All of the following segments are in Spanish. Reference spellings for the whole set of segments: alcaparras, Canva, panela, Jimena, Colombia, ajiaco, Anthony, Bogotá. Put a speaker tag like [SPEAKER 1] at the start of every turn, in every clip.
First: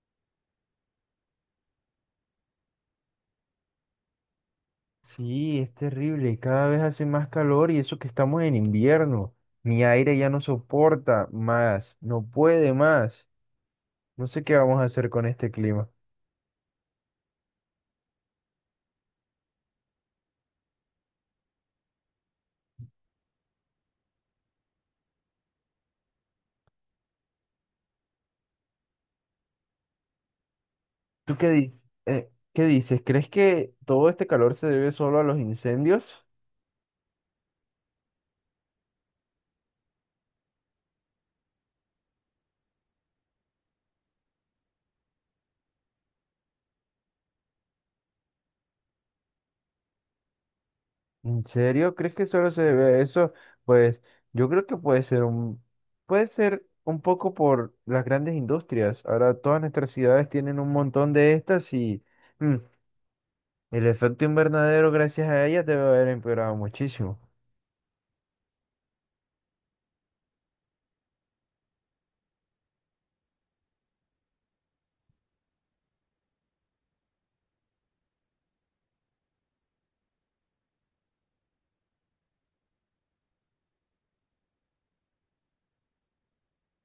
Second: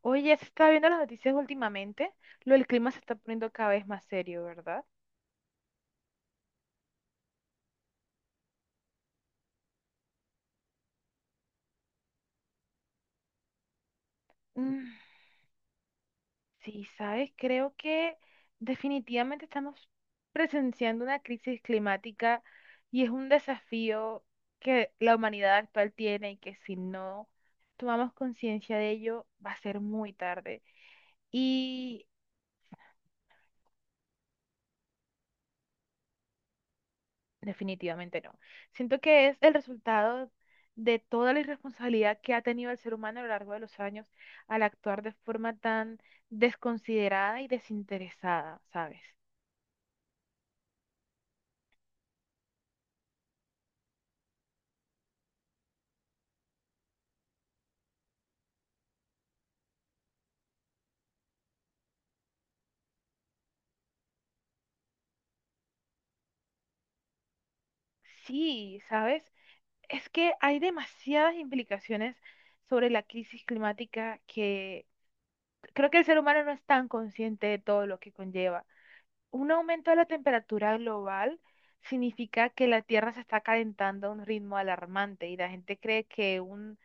[SPEAKER 1] Oye, se está viendo las noticias últimamente. Lo del clima se está poniendo cada vez más serio, ¿verdad?
[SPEAKER 2] Sí, es terrible. Cada vez hace más calor y eso que estamos en invierno. Mi aire ya no soporta más, no puede más. No sé qué vamos a
[SPEAKER 1] Mm,
[SPEAKER 2] hacer con este clima.
[SPEAKER 1] sí, sabes, creo que definitivamente estamos presenciando una crisis climática y es un desafío que la humanidad actual tiene y que si no tomamos conciencia de ello va a ser muy tarde.
[SPEAKER 2] ¿Tú qué dices?
[SPEAKER 1] Y
[SPEAKER 2] ¿Qué dices? ¿Crees que todo este calor se debe solo a los incendios?
[SPEAKER 1] Definitivamente no. Siento que es el resultado de toda la irresponsabilidad que ha tenido el ser humano a lo largo de los años al actuar de forma tan desconsiderada y desinteresada, ¿sabes?
[SPEAKER 2] ¿En serio? ¿Crees que solo se debe a eso? Pues yo creo que puede ser un poco por las grandes industrias. Ahora todas nuestras ciudades tienen un montón de estas y mm, el efecto invernadero, gracias a ella, debe haber empeorado muchísimo.
[SPEAKER 1] Sí, ¿sabes? Es que hay demasiadas implicaciones sobre la crisis climática que creo que el ser humano no es tan consciente de todo lo que conlleva. Un aumento de la temperatura global significa que la Tierra se está calentando a un ritmo alarmante y la gente cree que un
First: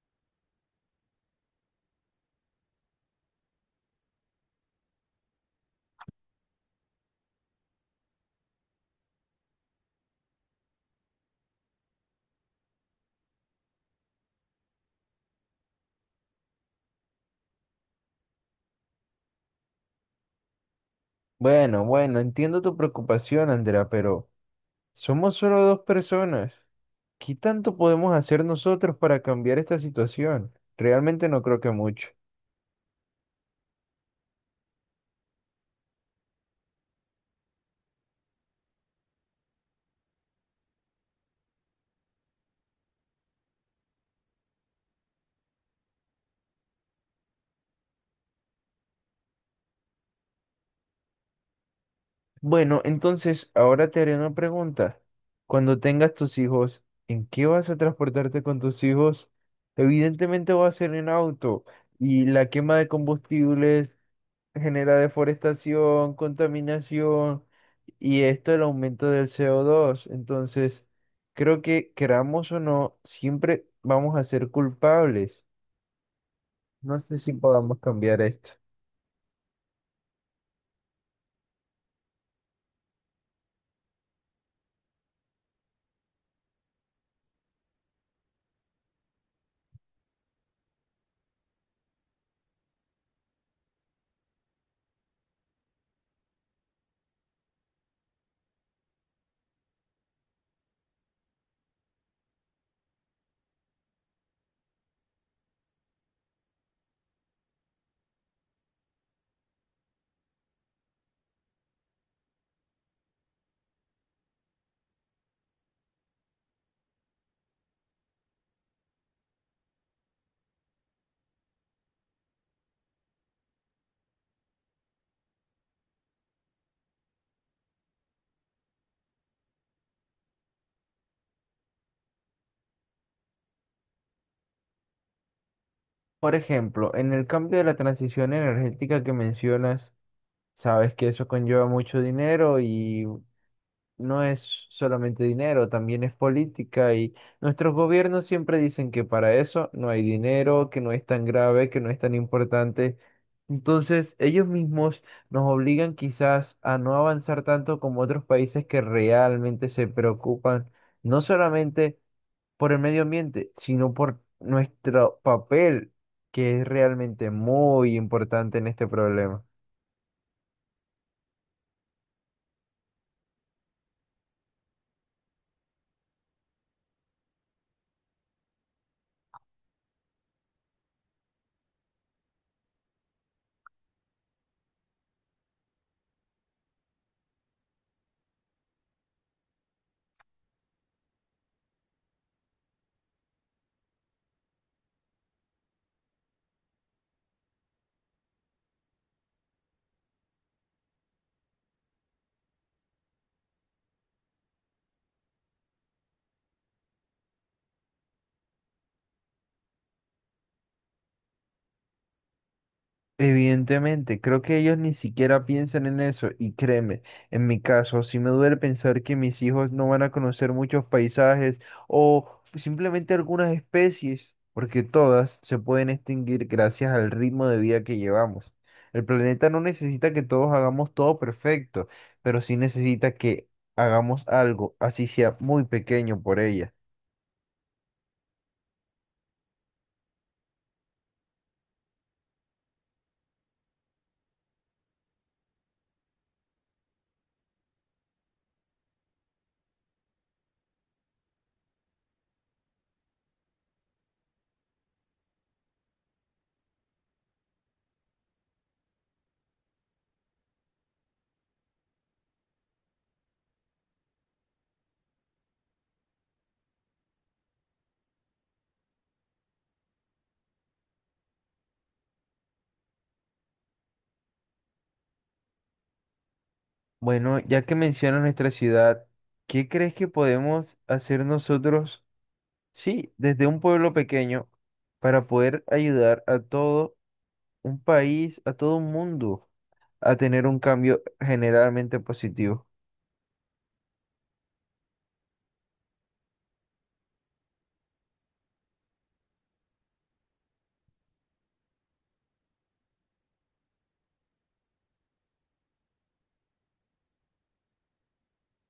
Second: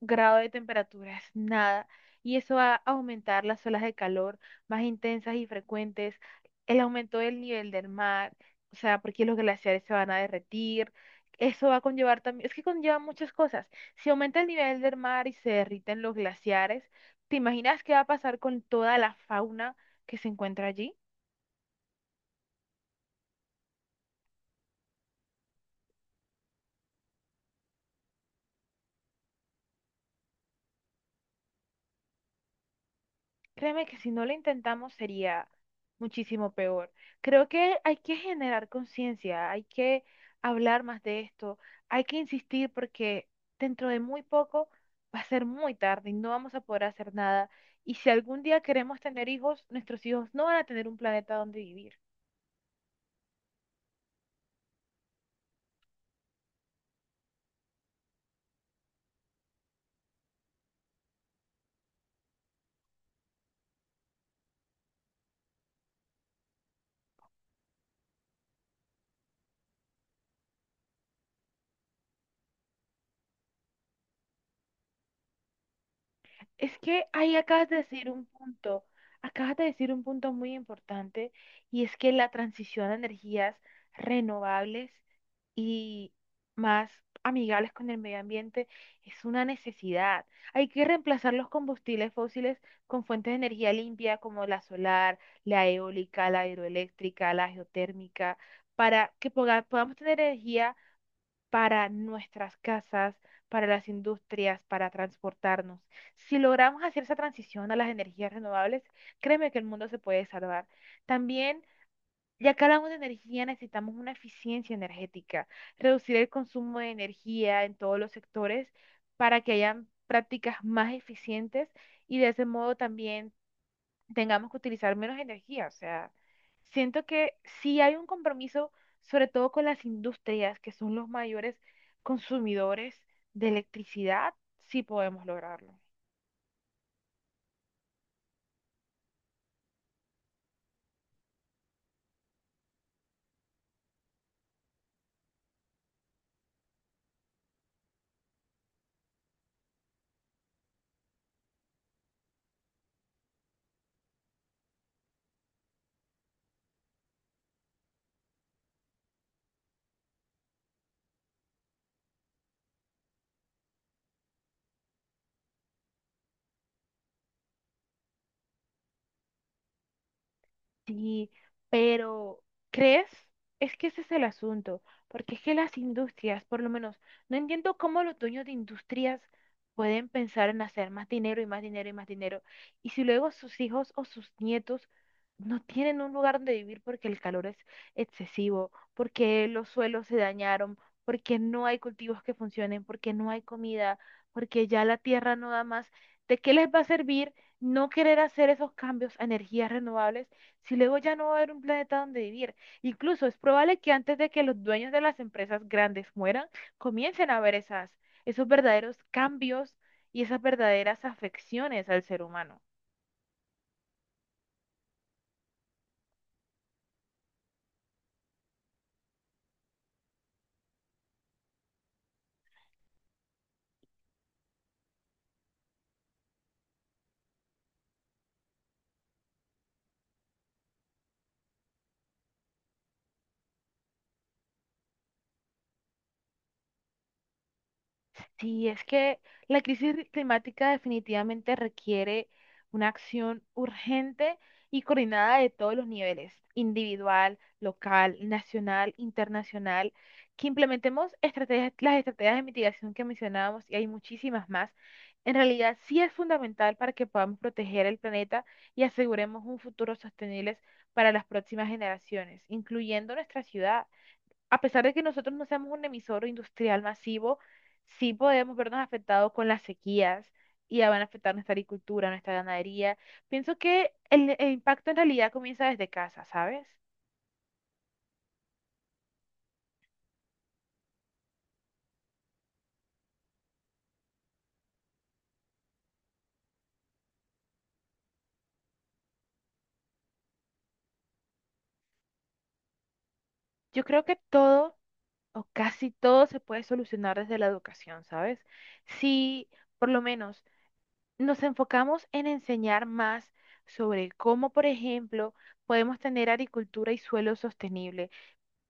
[SPEAKER 1] grado de temperatura es nada y eso va a aumentar las olas de calor más intensas y frecuentes, el aumento del nivel del mar, o sea, porque los glaciares se van a derretir. Eso va a conllevar también, es que conlleva muchas cosas. Si aumenta el nivel del mar y se derriten los glaciares, ¿te imaginas qué va a pasar con toda la fauna que se encuentra allí?
[SPEAKER 2] Bueno, entiendo tu preocupación, Andrea, pero somos solo dos personas. ¿Qué tanto podemos hacer nosotros para cambiar esta situación? Realmente no creo que mucho.
[SPEAKER 1] Créeme que si no lo intentamos sería muchísimo peor. Creo que hay que generar conciencia, hay que hablar más de esto, hay que insistir porque dentro de muy poco va a ser muy tarde y no vamos a poder hacer nada. Y si algún día queremos tener hijos, nuestros hijos no van a tener un planeta donde vivir.
[SPEAKER 2] Bueno, entonces ahora te haré una pregunta. Cuando tengas tus hijos, ¿en qué vas a transportarte con tus hijos? Evidentemente va a ser en auto y la quema de combustibles genera deforestación, contaminación y esto el aumento del CO2. Entonces, creo que queramos o no, siempre vamos a ser culpables.
[SPEAKER 1] Es
[SPEAKER 2] No
[SPEAKER 1] que
[SPEAKER 2] sé si
[SPEAKER 1] ahí acabas de
[SPEAKER 2] podamos
[SPEAKER 1] decir
[SPEAKER 2] cambiar
[SPEAKER 1] un
[SPEAKER 2] esto.
[SPEAKER 1] punto, acabas de decir un punto muy importante y es que la transición a energías renovables y más amigables con el medio ambiente es una necesidad. Hay que reemplazar los combustibles fósiles con fuentes de energía limpia como la solar, la eólica, la hidroeléctrica, la geotérmica, para que podamos tener energía para nuestras casas, para las industrias, para transportarnos. Si logramos hacer esa transición a las energías renovables, créeme que el mundo se puede salvar. También, ya que hablamos de energía, necesitamos una eficiencia energética, reducir el consumo de energía en todos los sectores para que hayan prácticas más eficientes y de ese modo también tengamos que utilizar menos energía. O sea, siento que sí hay un compromiso, sobre todo con las industrias, que son los mayores consumidores de electricidad, sí podemos lograrlo.
[SPEAKER 2] Por ejemplo, en el cambio de la transición energética que mencionas, sabes que eso conlleva mucho dinero y no es solamente dinero, también es política y nuestros gobiernos siempre dicen que para eso no hay dinero, que no es tan grave, que no es tan importante. Entonces, ellos mismos nos obligan quizás a no avanzar tanto como otros países que realmente se preocupan no solamente por el medio ambiente, sino por nuestro papel, que es realmente muy importante en este problema.
[SPEAKER 1] Sí, pero ¿crees? Es que ese es el asunto, porque es que las industrias, por lo menos, no entiendo cómo los dueños de industrias pueden pensar en hacer más dinero y más dinero y más dinero, y si luego sus hijos o sus nietos no tienen un lugar donde vivir porque el calor es excesivo, porque los suelos se dañaron, porque no hay cultivos que funcionen, porque no hay comida, porque ya la tierra no da más, ¿de qué les va a servir no querer hacer esos cambios a energías renovables? Si luego ya no va a haber un planeta donde vivir. Incluso es probable que antes de que los dueños de las empresas grandes mueran, comiencen a haber esos verdaderos cambios y esas verdaderas afecciones al ser humano.
[SPEAKER 2] Evidentemente, creo que ellos ni siquiera piensan en eso y créeme, en mi caso, sí me duele pensar que mis hijos no van a conocer muchos paisajes o simplemente algunas especies, porque todas se pueden extinguir gracias al ritmo de vida que llevamos. El planeta no necesita que todos hagamos todo perfecto, pero sí necesita que hagamos algo, así sea muy pequeño por ella.
[SPEAKER 1] Sí, es que la crisis climática definitivamente requiere una acción urgente y coordinada de todos los niveles, individual, local, nacional, internacional, que implementemos estrategias, las estrategias de mitigación que mencionábamos y hay muchísimas más. En realidad, sí es fundamental para que podamos proteger el planeta y aseguremos un futuro sostenible para las próximas generaciones, incluyendo nuestra ciudad a pesar de que nosotros no seamos un emisor industrial masivo, sí podemos vernos afectados con las sequías y ya van a afectar nuestra agricultura, nuestra ganadería. Pienso que el impacto en realidad comienza desde casa, ¿sabes?
[SPEAKER 2] Bueno, ya que mencionas nuestra ciudad, ¿qué crees que podemos hacer nosotros? Sí, desde un pueblo pequeño para poder ayudar a todo un país, a todo un mundo a tener un cambio generalmente positivo.
[SPEAKER 1] Yo creo que todo o casi todo se puede solucionar desde la educación, ¿sabes? Si por lo menos nos enfocamos en enseñar más sobre cómo, por ejemplo, podemos tener agricultura y suelo sostenible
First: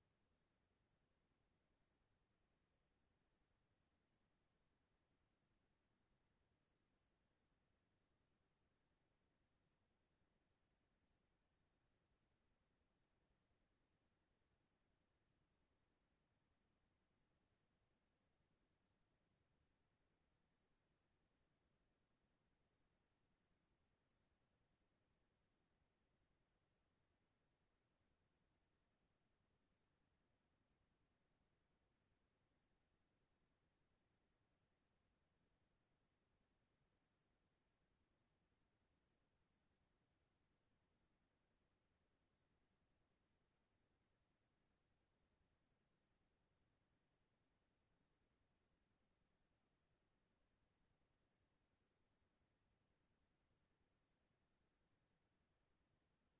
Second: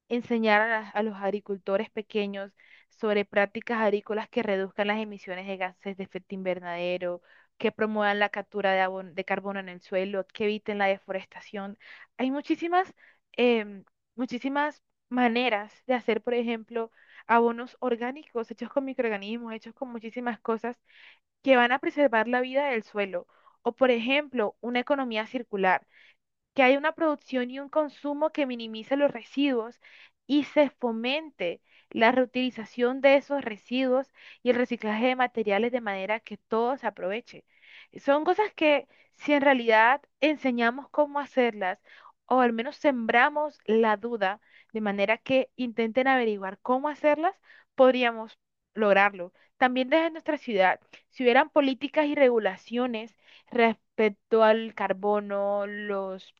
[SPEAKER 1] enseñar a, a los agricultores pequeños sobre prácticas agrícolas que reduzcan las emisiones de gases de efecto invernadero, que promuevan la captura de, de carbono en el suelo, que eviten la deforestación. Hay em, muchísimas maneras de hacer, por ejemplo, abonos orgánicos hechos con microorganismos, hechos con muchísimas cosas que van a preservar la vida del suelo. O, por ejemplo, una economía circular que haya una producción y un consumo que minimice los residuos y se fomente la reutilización de esos residuos y el reciclaje de materiales de manera que todo se aproveche. Son cosas que si en realidad enseñamos cómo hacerlas o al menos sembramos la duda de manera que intenten averiguar cómo hacerlas, podríamos lograrlo. También desde nuestra ciudad, si hubieran políticas y regulaciones respecto al carbono, los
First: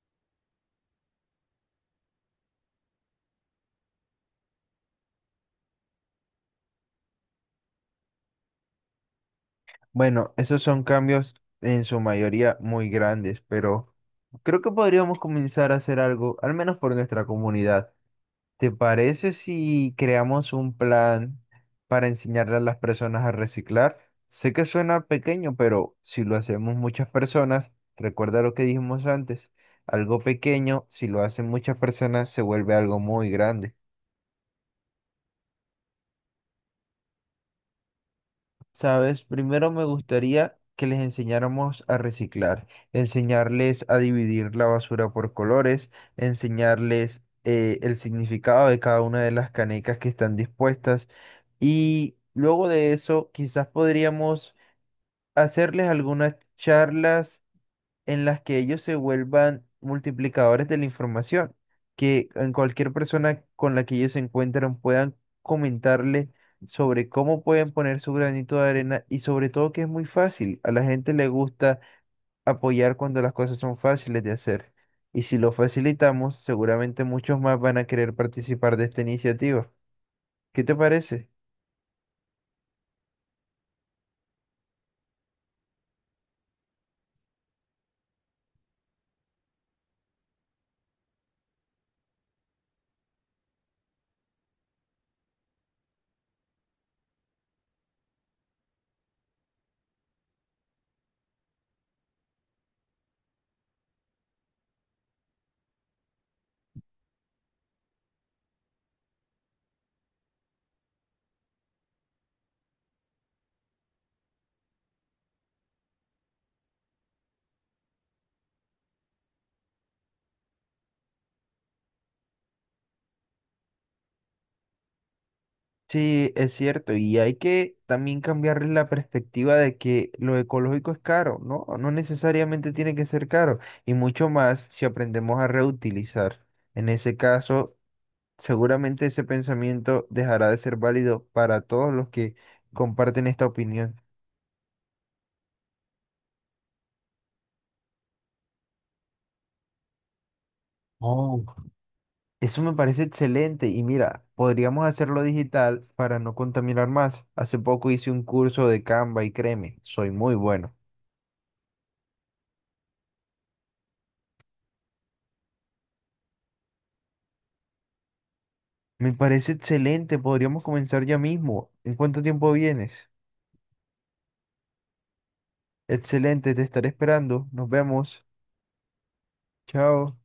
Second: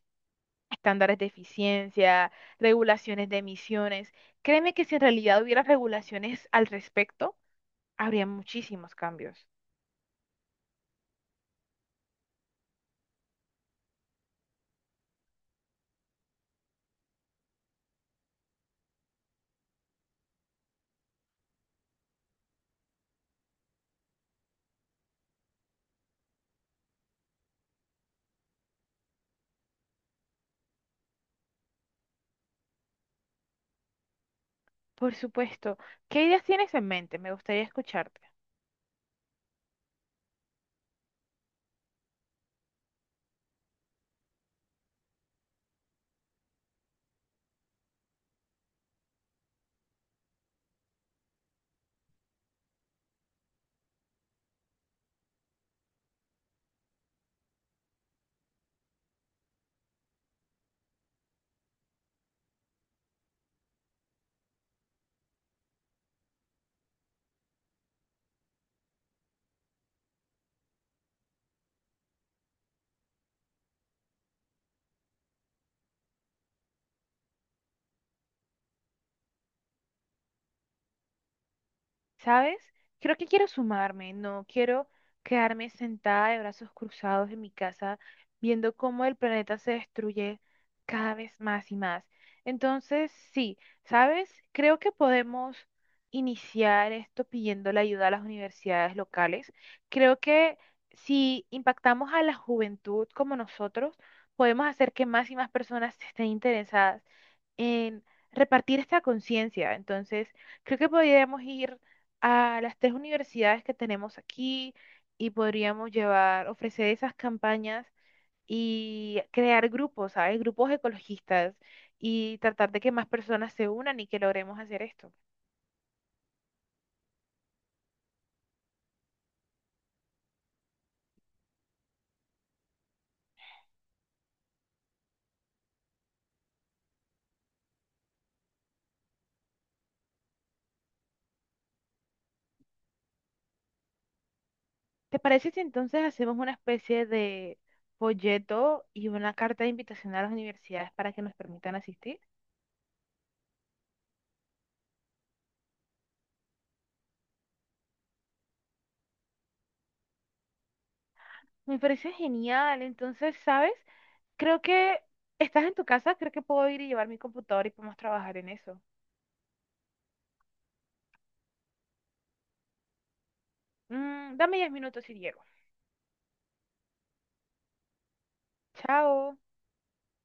[SPEAKER 1] estándares de eficiencia, regulaciones de emisiones. Créeme que si en realidad hubiera regulaciones al respecto, habría muchísimos cambios.
[SPEAKER 2] Bueno, esos son cambios en su mayoría muy grandes, pero creo que podríamos comenzar a hacer algo, al menos por nuestra comunidad. ¿Te parece si creamos un plan para enseñarle a las personas a reciclar? Sé que suena pequeño, pero si lo hacemos muchas personas, recuerda lo que dijimos antes, algo pequeño, si lo hacen muchas personas, se vuelve algo muy grande.
[SPEAKER 1] Por supuesto. ¿Qué ideas tienes en mente? Me gustaría escucharte.
[SPEAKER 2] Sabes, primero me gustaría que les enseñáramos a reciclar, enseñarles a dividir la basura por colores, enseñarles el significado de cada una de las canecas que están dispuestas y luego de eso quizás podríamos hacerles algunas charlas en las que ellos se vuelvan multiplicadores de la información, que en cualquier persona con la que ellos se encuentran puedan comentarle sobre cómo pueden poner su granito de arena y sobre todo que es muy fácil. A la gente le gusta apoyar cuando las cosas son fáciles de hacer. Y si lo facilitamos, seguramente muchos más van a querer participar de esta iniciativa. ¿Qué te parece?
[SPEAKER 1] ¿Sabes? Creo que quiero sumarme, no quiero quedarme sentada de brazos cruzados en mi casa viendo cómo el planeta se destruye cada vez más y más. Entonces, sí, ¿sabes? Creo que podemos iniciar esto pidiendo la ayuda a las universidades locales. Creo que si impactamos a la juventud como nosotros, podemos hacer que más y más personas estén interesadas en repartir esta conciencia. Entonces, creo que podríamos ir a las tres universidades que tenemos aquí y podríamos llevar, ofrecer esas campañas y crear grupos, ¿sabes? Grupos ecologistas y tratar de que más personas se unan y que logremos hacer esto.
[SPEAKER 2] Sí, es cierto, y hay que también cambiarle la perspectiva de que lo ecológico es caro, ¿no? No necesariamente tiene que ser caro, y mucho más si aprendemos a reutilizar. En ese caso, seguramente ese pensamiento dejará de ser válido para todos los que comparten esta opinión.
[SPEAKER 1] ¿Te parece si entonces hacemos una especie de folleto y una carta de invitación a las universidades para que nos
[SPEAKER 2] Oh,
[SPEAKER 1] permitan asistir?
[SPEAKER 2] eso me parece excelente y mira, podríamos hacerlo digital para no contaminar más. Hace poco hice un curso de Canva y créeme, soy muy bueno.
[SPEAKER 1] Me parece genial. Entonces, ¿sabes? Creo que estás en tu casa, creo que puedo ir y llevar mi computador y podemos trabajar en eso.
[SPEAKER 2] Me parece excelente, podríamos comenzar ya mismo. ¿En cuánto tiempo vienes?
[SPEAKER 1] Dame 10 minutos y llego.
[SPEAKER 2] Excelente, te estaré esperando. Nos vemos.
[SPEAKER 1] Chao.
[SPEAKER 2] Chao.